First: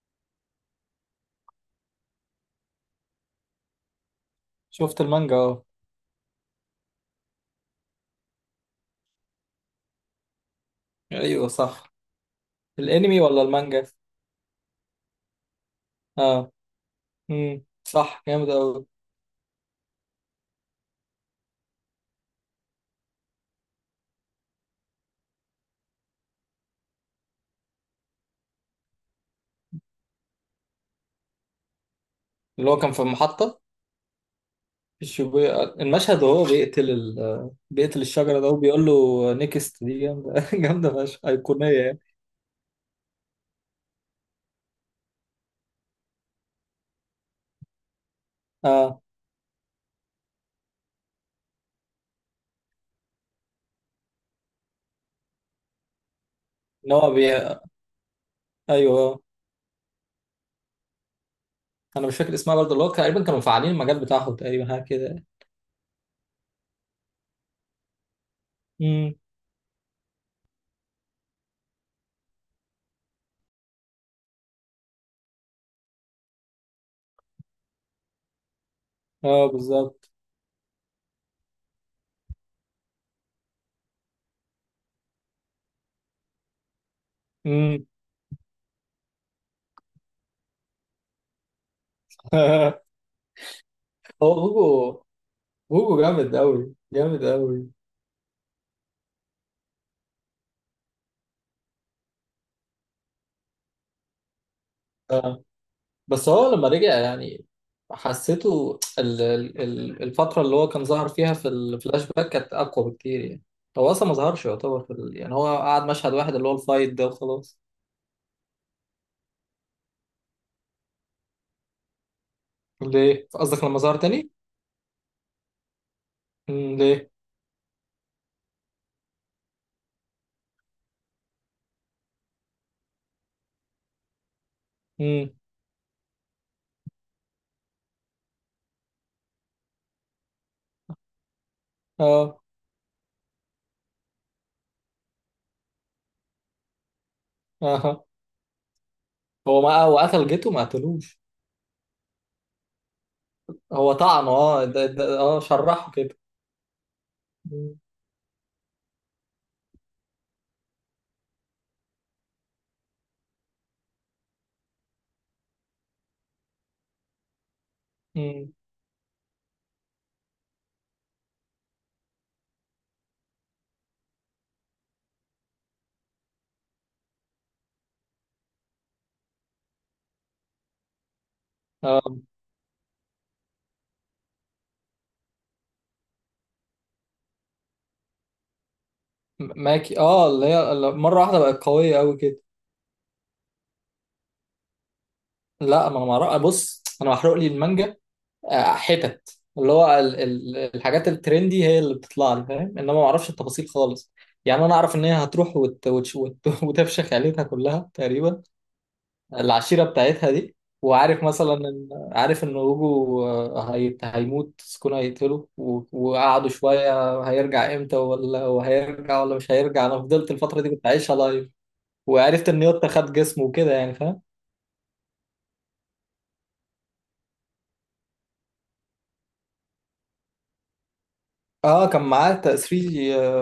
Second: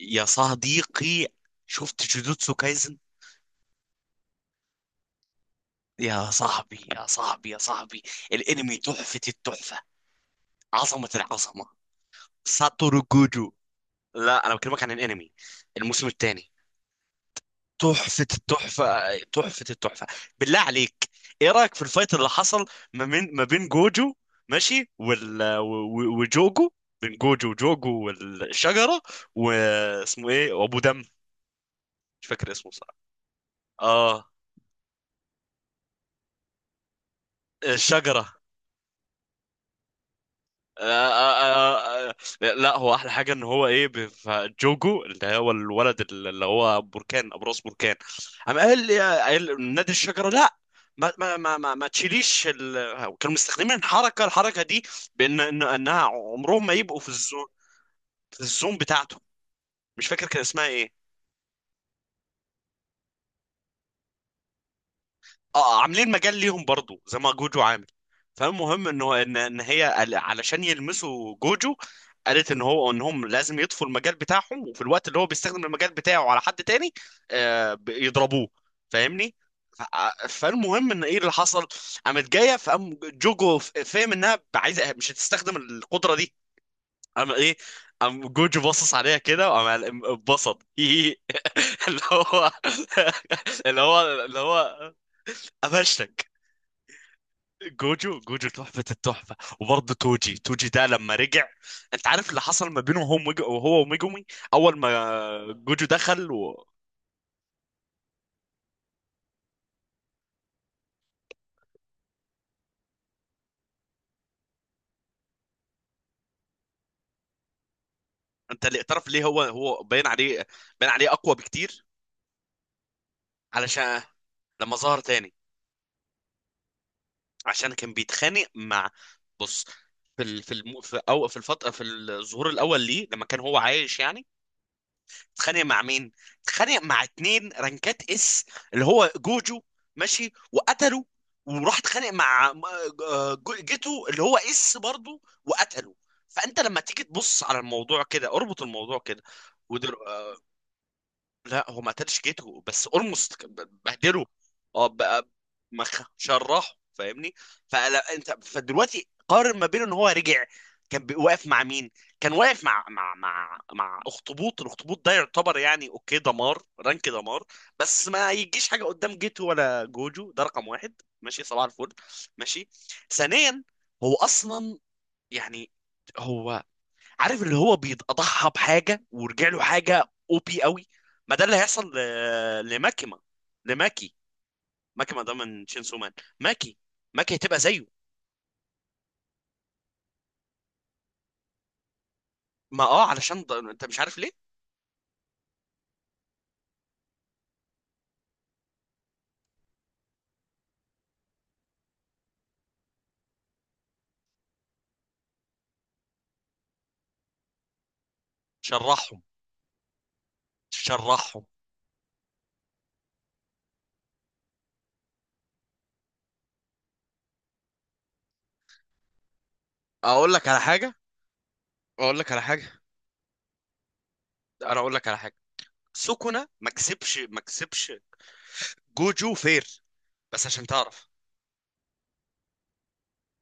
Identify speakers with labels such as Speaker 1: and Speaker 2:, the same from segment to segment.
Speaker 1: يا صديقي، شفت جوجوتسو كايزن؟
Speaker 2: شفت المانجا، اه.
Speaker 1: يا صاحبي يا صاحبي يا صاحبي، الانمي تحفة التحفة، عظمة
Speaker 2: ايوه،
Speaker 1: العظمة.
Speaker 2: صح.
Speaker 1: ساتورو
Speaker 2: الانمي ولا
Speaker 1: جوجو.
Speaker 2: المانجا؟
Speaker 1: لا، انا بكلمك عن الانمي، الموسم الثاني.
Speaker 2: اه. صح،
Speaker 1: تحفة
Speaker 2: جامد قوي.
Speaker 1: التحفة تحفة التحفة، بالله عليك. ايه رأيك في الفايت اللي حصل ما بين جوجو ماشي، وجوجو؟ بين جوجو وجوجو والشجرة، واسمه ايه، وابو دم، مش فاكر
Speaker 2: اللي
Speaker 1: اسمه
Speaker 2: هو
Speaker 1: صح.
Speaker 2: كان في المحطة،
Speaker 1: اه،
Speaker 2: في الشيبويا المشهد، وهو بيقتل بيقتل
Speaker 1: الشجرة.
Speaker 2: الشجرة ده، وبيقول له نيكست. دي جامدة
Speaker 1: آه،
Speaker 2: جامدة فشخ، أيقونية يعني.
Speaker 1: آه، آه، آه، لا، هو احلى حاجه ان هو ايه جوجو اللي هو الولد اللي هو بركان، ابو راس بركان. قام قال لي
Speaker 2: اه.
Speaker 1: قال نادي الشجره، لا. ما تشيليش ال... كانوا مستخدمين الحركه دي، بان انها عمرهم ما
Speaker 2: ان
Speaker 1: يبقوا في
Speaker 2: هو بي...
Speaker 1: الزون، في الزون
Speaker 2: ايوه،
Speaker 1: بتاعته.
Speaker 2: آه.
Speaker 1: مش فاكر كان اسمها ايه.
Speaker 2: انا مش فاكر اسمها برضه. اللي هو تقريبا كانوا مفعلين المجال بتاعهم، تقريبا حاجة كده.
Speaker 1: اه، عاملين مجال ليهم برضو زي ما جوجو عامل. فالمهم
Speaker 2: امم.
Speaker 1: انه ان هي علشان يلمسوا جوجو قالت ان هو انهم لازم يطفوا المجال بتاعهم، وفي الوقت اللي هو بيستخدم المجال بتاعه على حد تاني آه يضربوه. فاهمني؟
Speaker 2: اه، بالظبط.
Speaker 1: فالمهم ان ايه اللي حصل. قامت جايه، فقام جوجو فاهم انها عايزه مش هتستخدم القدره دي. قام ايه،
Speaker 2: امم.
Speaker 1: قام جوجو باصص عليها كده وقام اتبسط. اللي هو اللي هو
Speaker 2: هو
Speaker 1: اللي هو
Speaker 2: هوجو. هوجو
Speaker 1: قفشتك.
Speaker 2: جامد قوي، جامد قوي.
Speaker 1: جوجو جوجو تحفة التحفة. وبرضه توجي توجي ده لما رجع. انت عارف اللي حصل ما بينه هو وهو وميجومي اول ما جوجو
Speaker 2: بس
Speaker 1: دخل
Speaker 2: هو
Speaker 1: و...
Speaker 2: لما رجع يعني، حسيته الفترة اللي هو كان ظهر فيها في الفلاش باك كانت أقوى بكتير يعني. هو أصلا ما ظهرش يعتبر يعني هو قعد مشهد واحد، اللي هو الفايت ده، وخلاص.
Speaker 1: انت اللي اعترف ليه، هو باين عليه، باين عليه اقوى بكتير.
Speaker 2: ليه؟ قصدك لما ظهر
Speaker 1: علشان
Speaker 2: تاني؟
Speaker 1: لما ظهر تاني
Speaker 2: ليه؟
Speaker 1: عشان كان بيتخانق مع، بص، في ال... في الم... في او في الفترة، في الظهور الاول ليه لما كان هو عايش يعني،
Speaker 2: مم.
Speaker 1: اتخانق مع مين؟ اتخانق مع اتنين رانكات اس اللي هو جوجو، ماشي، وقتله، وراح اتخانق
Speaker 2: اه.
Speaker 1: مع آه جيتو اللي هو اس برضه وقتله. فانت لما تيجي تبص على
Speaker 2: اه،
Speaker 1: الموضوع
Speaker 2: آه.
Speaker 1: كده، اربط الموضوع كده.
Speaker 2: هو، ما
Speaker 1: ودر...
Speaker 2: هو قتل جيته، ما قتلوش.
Speaker 1: لا، هو ما قتلش جيتو بس اولموست
Speaker 2: هو
Speaker 1: بهدله.
Speaker 2: طعنه،
Speaker 1: اه
Speaker 2: ده،
Speaker 1: بقى،
Speaker 2: شرحه
Speaker 1: مخ
Speaker 2: كده.
Speaker 1: شرحه، فاهمني؟
Speaker 2: مم.
Speaker 1: فلا انت فدلوقتي قارن ما بينه ان هو رجع، كان واقف مع مين؟ كان واقف مع اخطبوط. الاخطبوط ده يعتبر يعني اوكي، دمار، رانك دمار. بس ما
Speaker 2: مم.
Speaker 1: يجيش حاجه قدام جيتو ولا جوجو. ده رقم واحد، ماشي، صباح الفل. ماشي. ثانيا، هو اصلا يعني هو، عارف اللي هو بيتضحى بحاجه ورجع له حاجه، او بي قوي. ما ده اللي هيحصل
Speaker 2: اه،
Speaker 1: لماكيما. لماكي، ماكيما ده من شينسو مان. ماكي، ماكي هتبقى زيه.
Speaker 2: ماكي، اه، اللي هي اللي مرة واحدة بقت قوية أوي كده.
Speaker 1: ما اه، علشان ده انت مش عارف ليه.
Speaker 2: لا، ما انا ما أعرف- بص، انا محروق لي المانجا. حتت اللي هو الحاجات الترندي هي اللي بتطلع لي، فاهم، انما ما اعرفش التفاصيل خالص. يعني انا اعرف ان هي هتروح وتفشخ عيلتها كلها تقريبا،
Speaker 1: شرحهم
Speaker 2: العشيره بتاعتها دي. وعارف
Speaker 1: شرحهم.
Speaker 2: مثلا، ان عارف ان وجو، هيموت، سكون هيقتله، وقعدوا شويه هيرجع امتى، ولا وهيرجع، ولا مش هيرجع، انا فضلت
Speaker 1: اقول لك على
Speaker 2: الفتره دي كنت
Speaker 1: حاجه،
Speaker 2: عايشها لايف.
Speaker 1: اقول لك على
Speaker 2: وعرفت ان
Speaker 1: حاجه.
Speaker 2: يوتا خد جسمه وكده يعني، فاهم.
Speaker 1: انا اقول لك على حاجه. سوكونا ما كسبش ما كسبش، جوجو فير. بس عشان تعرف،
Speaker 2: اه، كان معاه 3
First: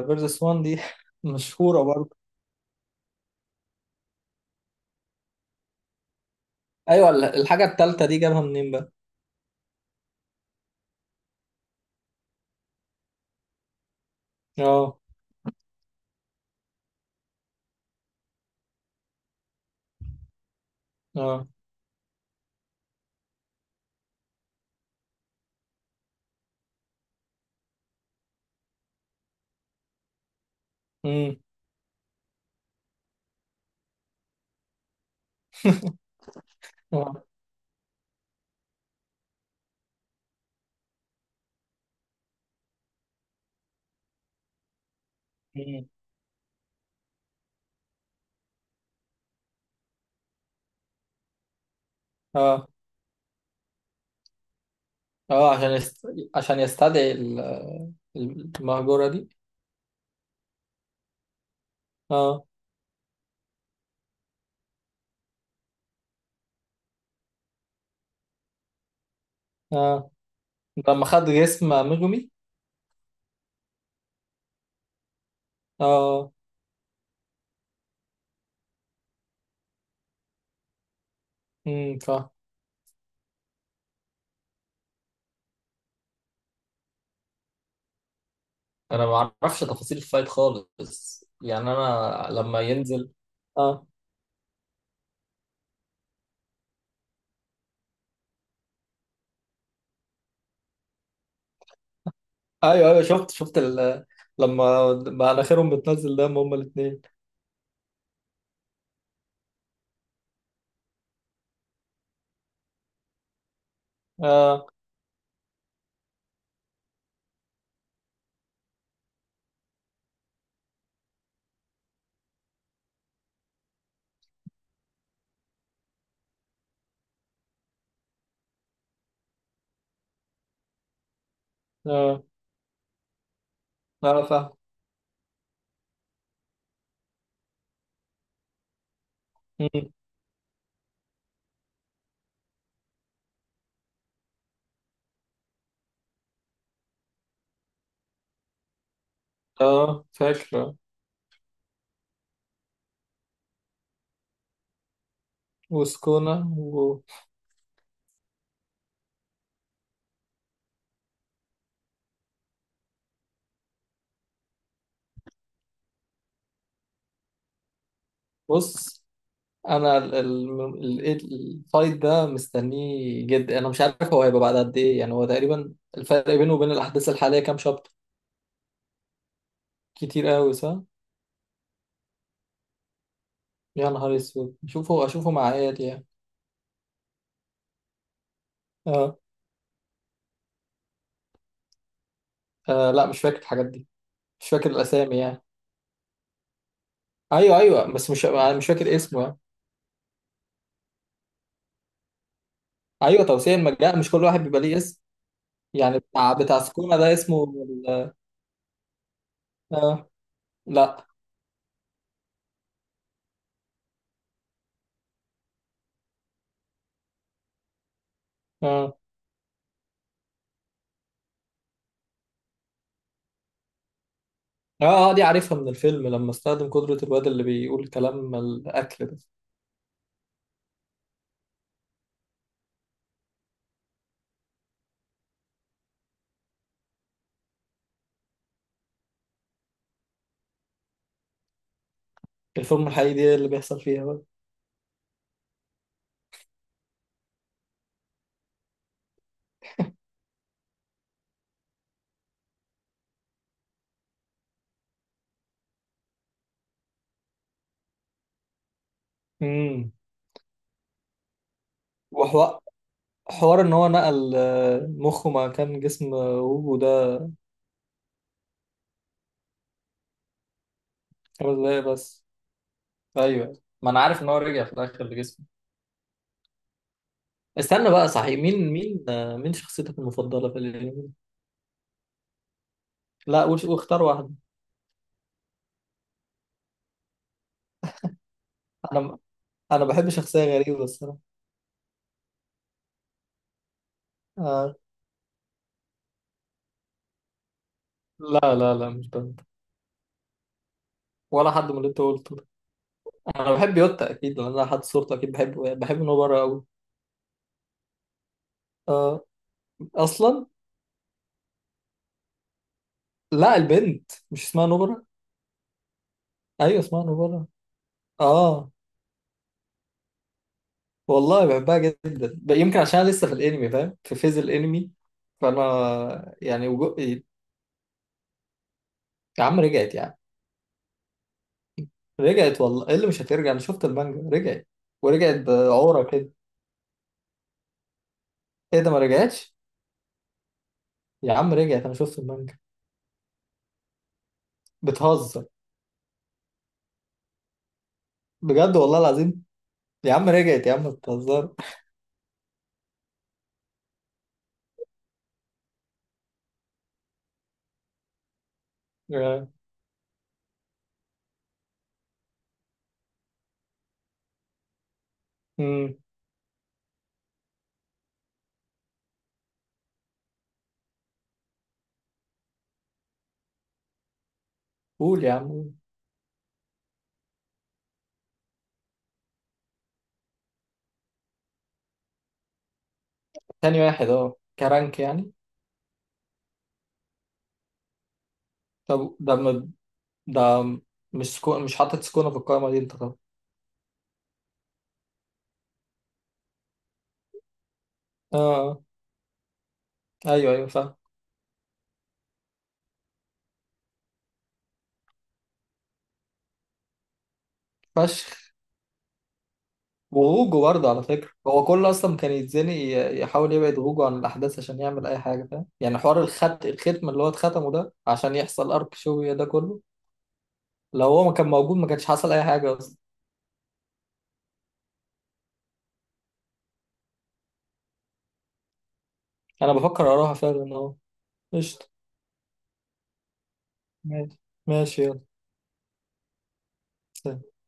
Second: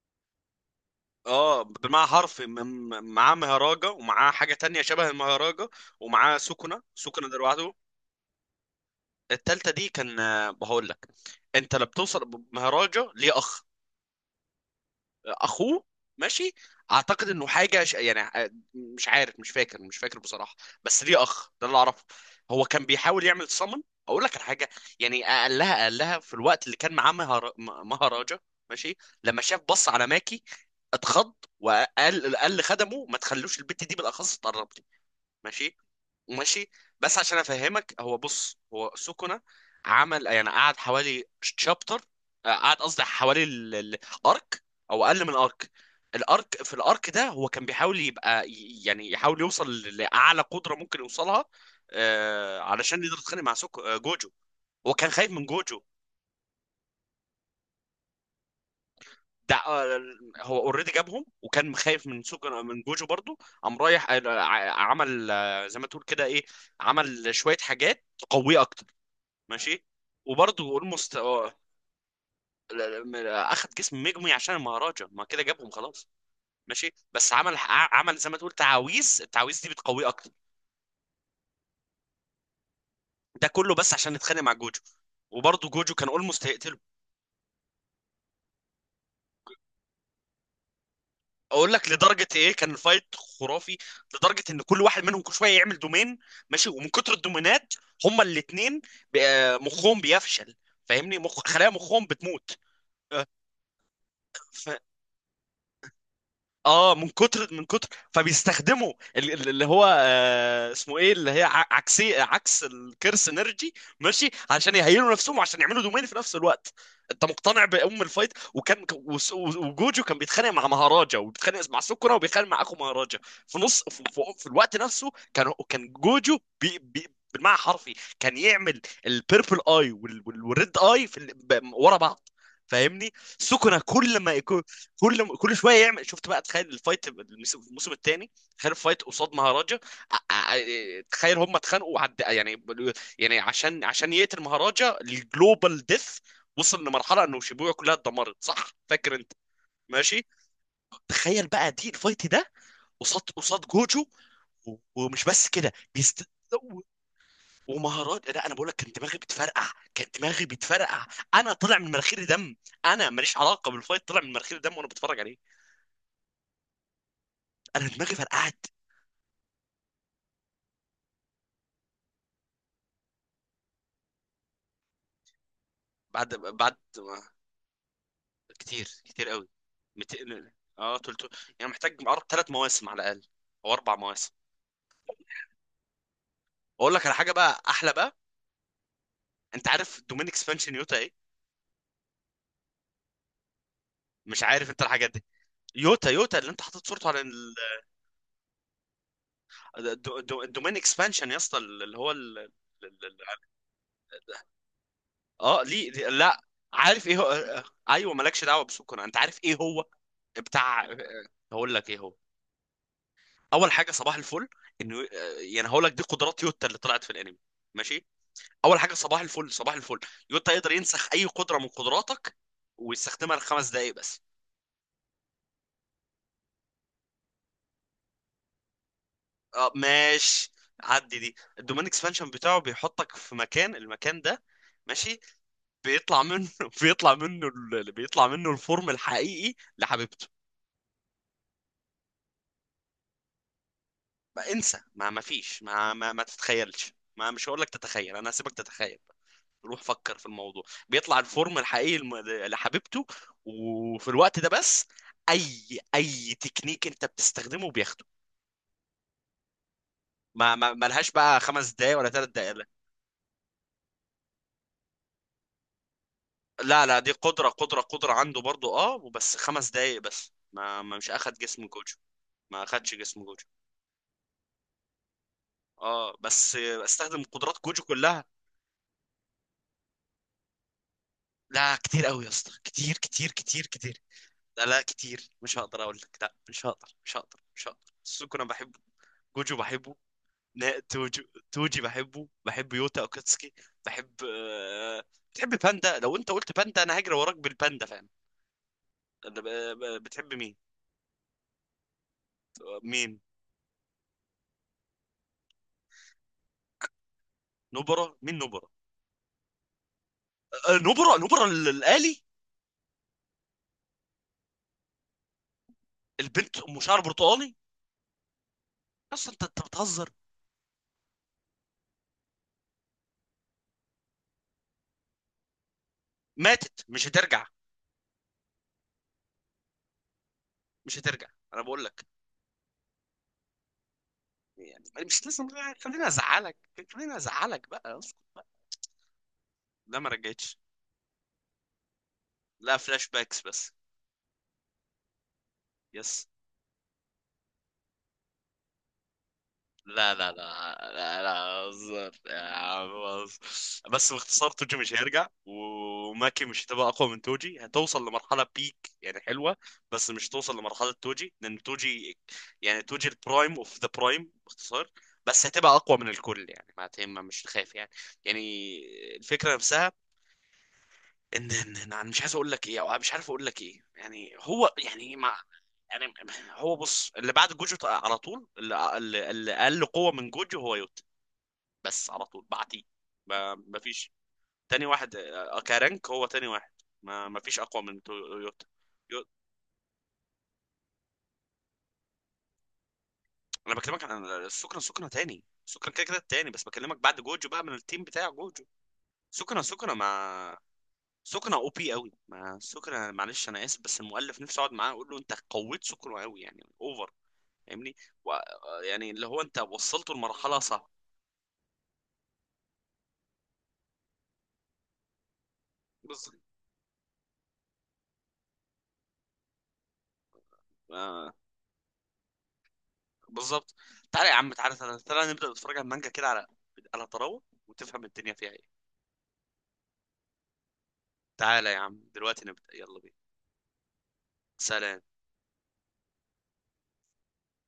Speaker 2: فيرسس 1، دي
Speaker 1: اه،
Speaker 2: مشهوره.
Speaker 1: بمعنى حرف معاه مهراجة ومعاه حاجة تانية شبه المهراجة، ومعاه سكنة.
Speaker 2: ايوه،
Speaker 1: سكنة ده
Speaker 2: الحاجه
Speaker 1: لوحده.
Speaker 2: التالتة دي جابها منين بقى؟
Speaker 1: التالتة دي كان آه، هقول لك. انت لما بتوصل مهراجة ليه اخ،
Speaker 2: اه.
Speaker 1: اخوه، ماشي. اعتقد انه حاجه ش... يعني مش عارف، مش فاكر، مش فاكر بصراحه. بس ليه
Speaker 2: اه.
Speaker 1: اخ، ده اللي اعرفه. هو كان بيحاول يعمل صمن. اقول لك على حاجه، يعني قالها قالها في الوقت اللي كان معاه مهراجة، ماشي. لما شاف بص على ماكي اتخض،
Speaker 2: امم.
Speaker 1: وقال قال لخدمه ما تخلوش البت دي بالاخص تقرب لي. ماشي، ماشي. بس
Speaker 2: اه.
Speaker 1: عشان افهمك، هو بص، هو سكنة عمل يعني قعد حوالي شابتر، قعد قصدي حوالي الارك، او اقل من الارك.
Speaker 2: مم.
Speaker 1: الارك، في الارك ده هو كان بيحاول يبقى يعني يحاول يوصل لاعلى قدرة ممكن يوصلها آه،
Speaker 2: اه.
Speaker 1: علشان يقدر يتخانق مع سوكو آه، جوجو. هو كان خايف من
Speaker 2: اه،
Speaker 1: جوجو.
Speaker 2: عشان يستدعي المهجوره دي.
Speaker 1: ده آه، هو اوريدي جابهم وكان خايف من
Speaker 2: اه.
Speaker 1: سوكو، من جوجو برضو، قام رايح آه عمل آه، زي ما تقول كده ايه، عمل شوية حاجات تقويه اكتر، ماشي،
Speaker 2: اه.
Speaker 1: وبرضه
Speaker 2: لما
Speaker 1: اولموست.
Speaker 2: خد جسم ميجومي.
Speaker 1: اخد جسم مجمي عشان المهرجة ما كده جابهم خلاص،
Speaker 2: اه.
Speaker 1: ماشي. بس عمل عمل زي ما تقول تعاويذ. التعاويذ دي بتقويه اكتر.
Speaker 2: فا
Speaker 1: ده كله بس عشان يتخانق مع جوجو، وبرضه جوجو كان اولموست هيقتله.
Speaker 2: انا ما اعرفش تفاصيل الفايت خالص يعني،
Speaker 1: اقول لك لدرجه
Speaker 2: انا
Speaker 1: ايه
Speaker 2: لما
Speaker 1: كان
Speaker 2: ينزل.
Speaker 1: الفايت خرافي.
Speaker 2: اه.
Speaker 1: لدرجه ان كل واحد منهم كل شويه يعمل دومين، ماشي، ومن كتر الدومينات هما الاثنين مخهم بيفشل، فاهمني؟ مخ، خلايا مخهم بتموت.
Speaker 2: ايوه، ايوه، شفت لما بقى مناخيرهم بتنزل دم هما
Speaker 1: اه،
Speaker 2: الاثنين.
Speaker 1: من كتر من كتر، فبيستخدموا اللي هو آه اسمه ايه، اللي هي عكسي عكس الكرس انرجي، ماشي،
Speaker 2: اه.
Speaker 1: عشان يهيلوا نفسهم وعشان يعملوا دومين في نفس الوقت. انت مقتنع بام الفايت، وكان وجوجو كان بيتخانق مع مهاراجا، وبيتخانق مع سكرة، وبيتخانق مع اخو مهاراجا. في نص في الوقت نفسه كان كان جوجو بي بالمعنى حرفي. كان يعمل البيربل اي والريد اي في ورا
Speaker 2: اه.
Speaker 1: بعض، فاهمني؟ سكنة كل
Speaker 2: اه،
Speaker 1: ما،
Speaker 2: فاهم.
Speaker 1: كل شويه يعمل. شفت بقى؟ تخيل الفايت الموسم الثاني. تخيل الفايت قصاد مهاراجا.
Speaker 2: مم.
Speaker 1: تخيل هم اتخانقوا عد... يعني، يعني عشان عشان يقتل مهاراجا الجلوبال ديث. وصل لمرحله انه شيبويا كلها اتدمرت، صح، فاكر انت؟
Speaker 2: اه،
Speaker 1: ماشي.
Speaker 2: فاكره.
Speaker 1: تخيل بقى دي الفايت ده قصاد جوجو و- ومش بس كده بيست،
Speaker 2: وسكونا
Speaker 1: ومهارات. لا انا بقول لك كان دماغي بتفرقع، كان دماغي بتفرقع. انا طلع من مناخيري دم، انا ماليش علاقه بالفايت، طلع من مناخيري دم وانا بتفرج عليه. انا دماغي فرقعت.
Speaker 2: بص، انا إيه الفايت ده مستنيه جدا. انا مش عارف هو هيبقى بعد قد ايه يعني. هو تقريبا، الفرق
Speaker 1: بعد
Speaker 2: بينه وبين الاحداث الحاليه كام شابتر؟
Speaker 1: كتير كتير قوي.
Speaker 2: كتير
Speaker 1: 200،
Speaker 2: قوي، صح.
Speaker 1: اه، 300. يعني محتاج 3 مواسم على الاقل، او
Speaker 2: يا
Speaker 1: اربع
Speaker 2: نهار
Speaker 1: مواسم
Speaker 2: اسود، اشوفه اشوفه مع عيالي يعني.
Speaker 1: اقول لك على حاجه بقى احلى بقى.
Speaker 2: آه.
Speaker 1: انت عارف دومين اكسبانشن يوتا ايه؟
Speaker 2: اه، لا، مش فاكر الحاجات دي.
Speaker 1: مش
Speaker 2: مش
Speaker 1: عارف
Speaker 2: فاكر
Speaker 1: انت الحاجات
Speaker 2: الاسامي
Speaker 1: دي.
Speaker 2: يعني.
Speaker 1: يوتا، يوتا اللي انت حاطط صورته على
Speaker 2: ايوه، ايوه، بس مش، أنا مش فاكر اسمه يعني.
Speaker 1: الدو- دو- الدومين اكسبانشن يا اسطى اللي هو ال... ال- ال-
Speaker 2: ايوه، توسيع المجال. مش كل واحد بيبقى ليه اسم؟
Speaker 1: اه ليه
Speaker 2: يعني بتاع
Speaker 1: لا.
Speaker 2: بتاع سكونة
Speaker 1: عارف
Speaker 2: ده
Speaker 1: ايه هو
Speaker 2: اسمه
Speaker 1: آه، ايوه مالكش دعوه بسكنة. انت عارف ايه هو
Speaker 2: آه.
Speaker 1: بتاع آه،
Speaker 2: لا.
Speaker 1: هقول لك ايه هو. اول حاجه صباح الفل، انه آه، يعني هقول لك دي قدرات يوتا اللي طلعت في الانمي، ماشي. اول حاجه
Speaker 2: اه.
Speaker 1: صباح الفل صباح الفل، يوتا يقدر ينسخ اي قدره من قدراتك، ويستخدمها لـ5 دقائق بس.
Speaker 2: اه، دي عارفها من الفيلم، لما استخدم قدرة الواد اللي بيقول كلام الأكل ده.
Speaker 1: اه، ماشي. عدي دي الدومين اكسبانشن بتاعه، بيحطك في مكان. المكان ده، ماشي، بيطلع منه بيطلع منه بيطلع منه الفورم الحقيقي لحبيبته.
Speaker 2: الفورمة الحقيقية دي اللي بيحصل فيها بقى.
Speaker 1: ما انسى، ما ما فيش، ما تتخيلش، ما مش هقول لك تتخيل، انا هسيبك تتخيل. روح فكر في الموضوع. بيطلع الفورم الحقيقي لحبيبته، وفي الوقت ده بس اي تكنيك انت بتستخدمه بياخده.
Speaker 2: امم.
Speaker 1: ما لهاش بقى 5 دقايق ولا 3 دقايق،
Speaker 2: وحوار،
Speaker 1: لا.
Speaker 2: حوار ان هو نقل مخه، ما كان جسم ووجو
Speaker 1: لا، لا، دي
Speaker 2: ده.
Speaker 1: قدرة عنده برضو اه، وبس 5 دقايق بس، ما, ما مش اخد
Speaker 2: خمس
Speaker 1: جسم
Speaker 2: دقايق
Speaker 1: جوجو.
Speaker 2: بس.
Speaker 1: ما اخدش جسم جوجو.
Speaker 2: ايوه، ما انا عارف ان هو رجع في الاخر لجسمه.
Speaker 1: اه، بس استخدم قدرات جوجو
Speaker 2: استنى بقى،
Speaker 1: كلها.
Speaker 2: صحيح، مين شخصيتك المفضلة في الانمي؟
Speaker 1: لا كتير قوي يا اسطى، كتير كتير
Speaker 2: لا،
Speaker 1: كتير كتير.
Speaker 2: واختار واحدة.
Speaker 1: لا لا، كتير مش هقدر اقول لك. لا مش هقدر، مش هقدر، مش هقدر. سوكو انا بحبه،
Speaker 2: انا
Speaker 1: جوجو
Speaker 2: انا
Speaker 1: بحبه.
Speaker 2: بحب شخصية
Speaker 1: نا
Speaker 2: غريبة الصراحة.
Speaker 1: توجو، توجي بحبه، بحب يوتا اوكاتسكي، بحب
Speaker 2: آه.
Speaker 1: آه... بتحب باندا؟ لو انت قلت باندا انا هجري وراك بالباندا، فاهم؟
Speaker 2: لا لا لا، مش بنت،
Speaker 1: آه، بتحب مين؟
Speaker 2: ولا حد من اللي انت قلته ده.
Speaker 1: مين
Speaker 2: انا بحب يوتا اكيد، لان انا حد صورته اكيد بحبه يعني. بحب نوبرا قوي.
Speaker 1: نبرة؟ مين نبرة؟
Speaker 2: آه. اصلا،
Speaker 1: آه، نبرة نبرة الآلي؟
Speaker 2: لا، البنت مش اسمها نوبرا.
Speaker 1: البنت أم
Speaker 2: ايوه،
Speaker 1: شعر
Speaker 2: اسمها نوبرا.
Speaker 1: برتقالي.
Speaker 2: اه،
Speaker 1: أصلا أنت بتهزر.
Speaker 2: والله بحبها جدا. يمكن عشان أنا لسه في الانمي، فاهم، في فيز الانمي. فانا يعني
Speaker 1: ماتت مش
Speaker 2: يا
Speaker 1: هترجع،
Speaker 2: عم، رجعت يعني.
Speaker 1: مش هترجع. أنا بقول لك،
Speaker 2: رجعت، والله، ايه اللي مش هترجع؟ انا شفت المانجا، رجعت.
Speaker 1: يعني مش
Speaker 2: ورجعت
Speaker 1: لازم.
Speaker 2: بعورة
Speaker 1: خليني
Speaker 2: كده.
Speaker 1: أزعلك، خليني أزعلك بقى. اسكت بقى.
Speaker 2: ايه ده، ما رجعتش؟
Speaker 1: لا، ما رجعتش.
Speaker 2: يا عم رجعت، انا شفت المانجا.
Speaker 1: لا، فلاش باكس بس.
Speaker 2: بتهزر.
Speaker 1: يس.
Speaker 2: بجد، والله العظيم. يا
Speaker 1: لا
Speaker 2: عم
Speaker 1: لا
Speaker 2: رجعت، يا عم
Speaker 1: لا لا لا،
Speaker 2: بتهزر.
Speaker 1: هزار يا عم، هزار. بس باختصار توجي مش هيرجع، وماكي مش هتبقى اقوى من توجي، هتوصل لمرحله بيك، يعني
Speaker 2: آه.
Speaker 1: حلوه. بس مش توصل لمرحله توجي، لان توجي، يعني توجي البرايم اوف ذا برايم باختصار. بس هتبقى
Speaker 2: امم.
Speaker 1: اقوى من الكل، يعني ما تهم، مش خايف يعني. يعني الفكره نفسها، ان ان انا مش عايز اقول لك ايه او مش عارف اقول لك ايه، يعني هو يعني
Speaker 2: قول
Speaker 1: ما،
Speaker 2: يا عم، قول.
Speaker 1: يعني هو بص اللي بعد جوجو على طول اللي اقل قوه من جوجو هو يوتا. بس على طول بعديه، ما
Speaker 2: تاني واحد،
Speaker 1: فيش.
Speaker 2: اه،
Speaker 1: تاني
Speaker 2: كرانك
Speaker 1: واحد
Speaker 2: يعني.
Speaker 1: آه، كرانك هو تاني واحد. ما فيش اقوى من يوتا.
Speaker 2: طب
Speaker 1: يو-
Speaker 2: ده ده مش حاطط سكونة في القائمة دي انت طبعا.
Speaker 1: انا بكلمك عن السكنة. سكنة تاني، سكنة كده كده تاني، بس بكلمك بعد جوجو بقى من التيم بتاع
Speaker 2: اه،
Speaker 1: جوجو.
Speaker 2: آه.
Speaker 1: سكنة
Speaker 2: ايوه،
Speaker 1: مع
Speaker 2: ايوه، فاهم.
Speaker 1: سكنة او بي قوي. ما سكنة معلش انا اسف، بس المؤلف نفسه اقعد معاه اقول له انت قويت سكنة قوي يعني اوفر، فاهمني؟ و...
Speaker 2: فشخ.
Speaker 1: يعني اللي هو انت وصلته لمرحله
Speaker 2: وغوجو
Speaker 1: صعبه.
Speaker 2: برضه على فكرة، هو كله أصلا كان يتزنق، يحاول يبعد غوجو عن الأحداث عشان يعمل أي حاجة، فاهم يعني، حوار
Speaker 1: بالظبط.
Speaker 2: الختم اللي هو اتختمه ده عشان يحصل أرك شوية ده كله. لو هو
Speaker 1: آه
Speaker 2: ما كان موجود ما كانش حصل أي حاجة أصلا.
Speaker 1: بالظبط. تعالى يا عم، تعالى تعالى, تعالى نبدا نتفرج على المانجا كده، على على طراوه، وتفهم الدنيا فيها ايه.
Speaker 2: أنا بفكر أراها فعلا أهو.
Speaker 1: تعالى يا
Speaker 2: قشطة.
Speaker 1: عم دلوقتي نبدا، يلا بينا.
Speaker 2: ماشي.
Speaker 1: سلام.
Speaker 2: ماشي يلا. سلام.